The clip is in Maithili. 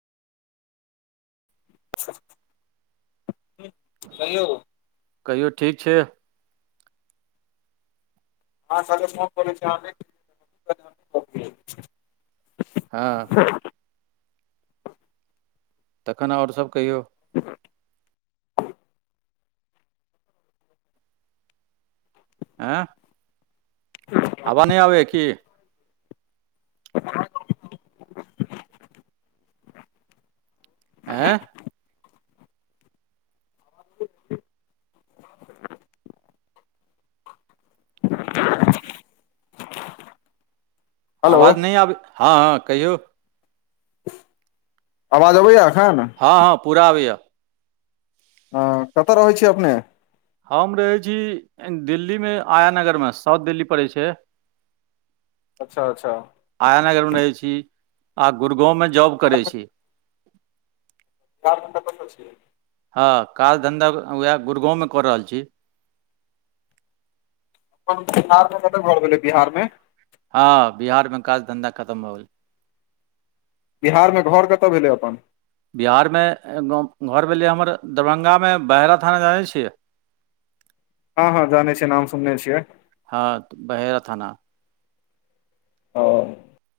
कहियौ कहियौ ठीक छै आ हाँ अके फोन करै छी [unintelligible] हँ तखन आओर सब कहियौ [inaudible] आँ हवा नै आबै या की [inaudible] आँ हेलो आवाज नहि आबै हँ हँ कहियौ। आवाज अबैये एखन हँ हँ पूरा आबैय यो हँ कतय रहैत छियै अपने हम रहै छी दिल्लीमे आया नगरमे साउथ दिल्ली पड़ैत छै अच्छा अच्छा। आया नगरमे रहै छी आ गुरगाँवमे जॉब करै छी [unintelligible] चार घण्टा बस छियै हँ काज धन्धा उएहा गुड़गाँवमे कऽ रहल छी [unintelligible] बिहार मे कत घर भेलै बिहार मे हँ बिहारमे काज धन्धा खतम भऽ गेल बिहारमे घर कतऽ भेलै अपने बिहारमे घर भेले हमर दरभंगामे बहरा थाना जानै छियै [unintelligible] हँ हँ जाने छियै नाम सुनने छियै। हँ बहेरा थाना। आओ [inaudible]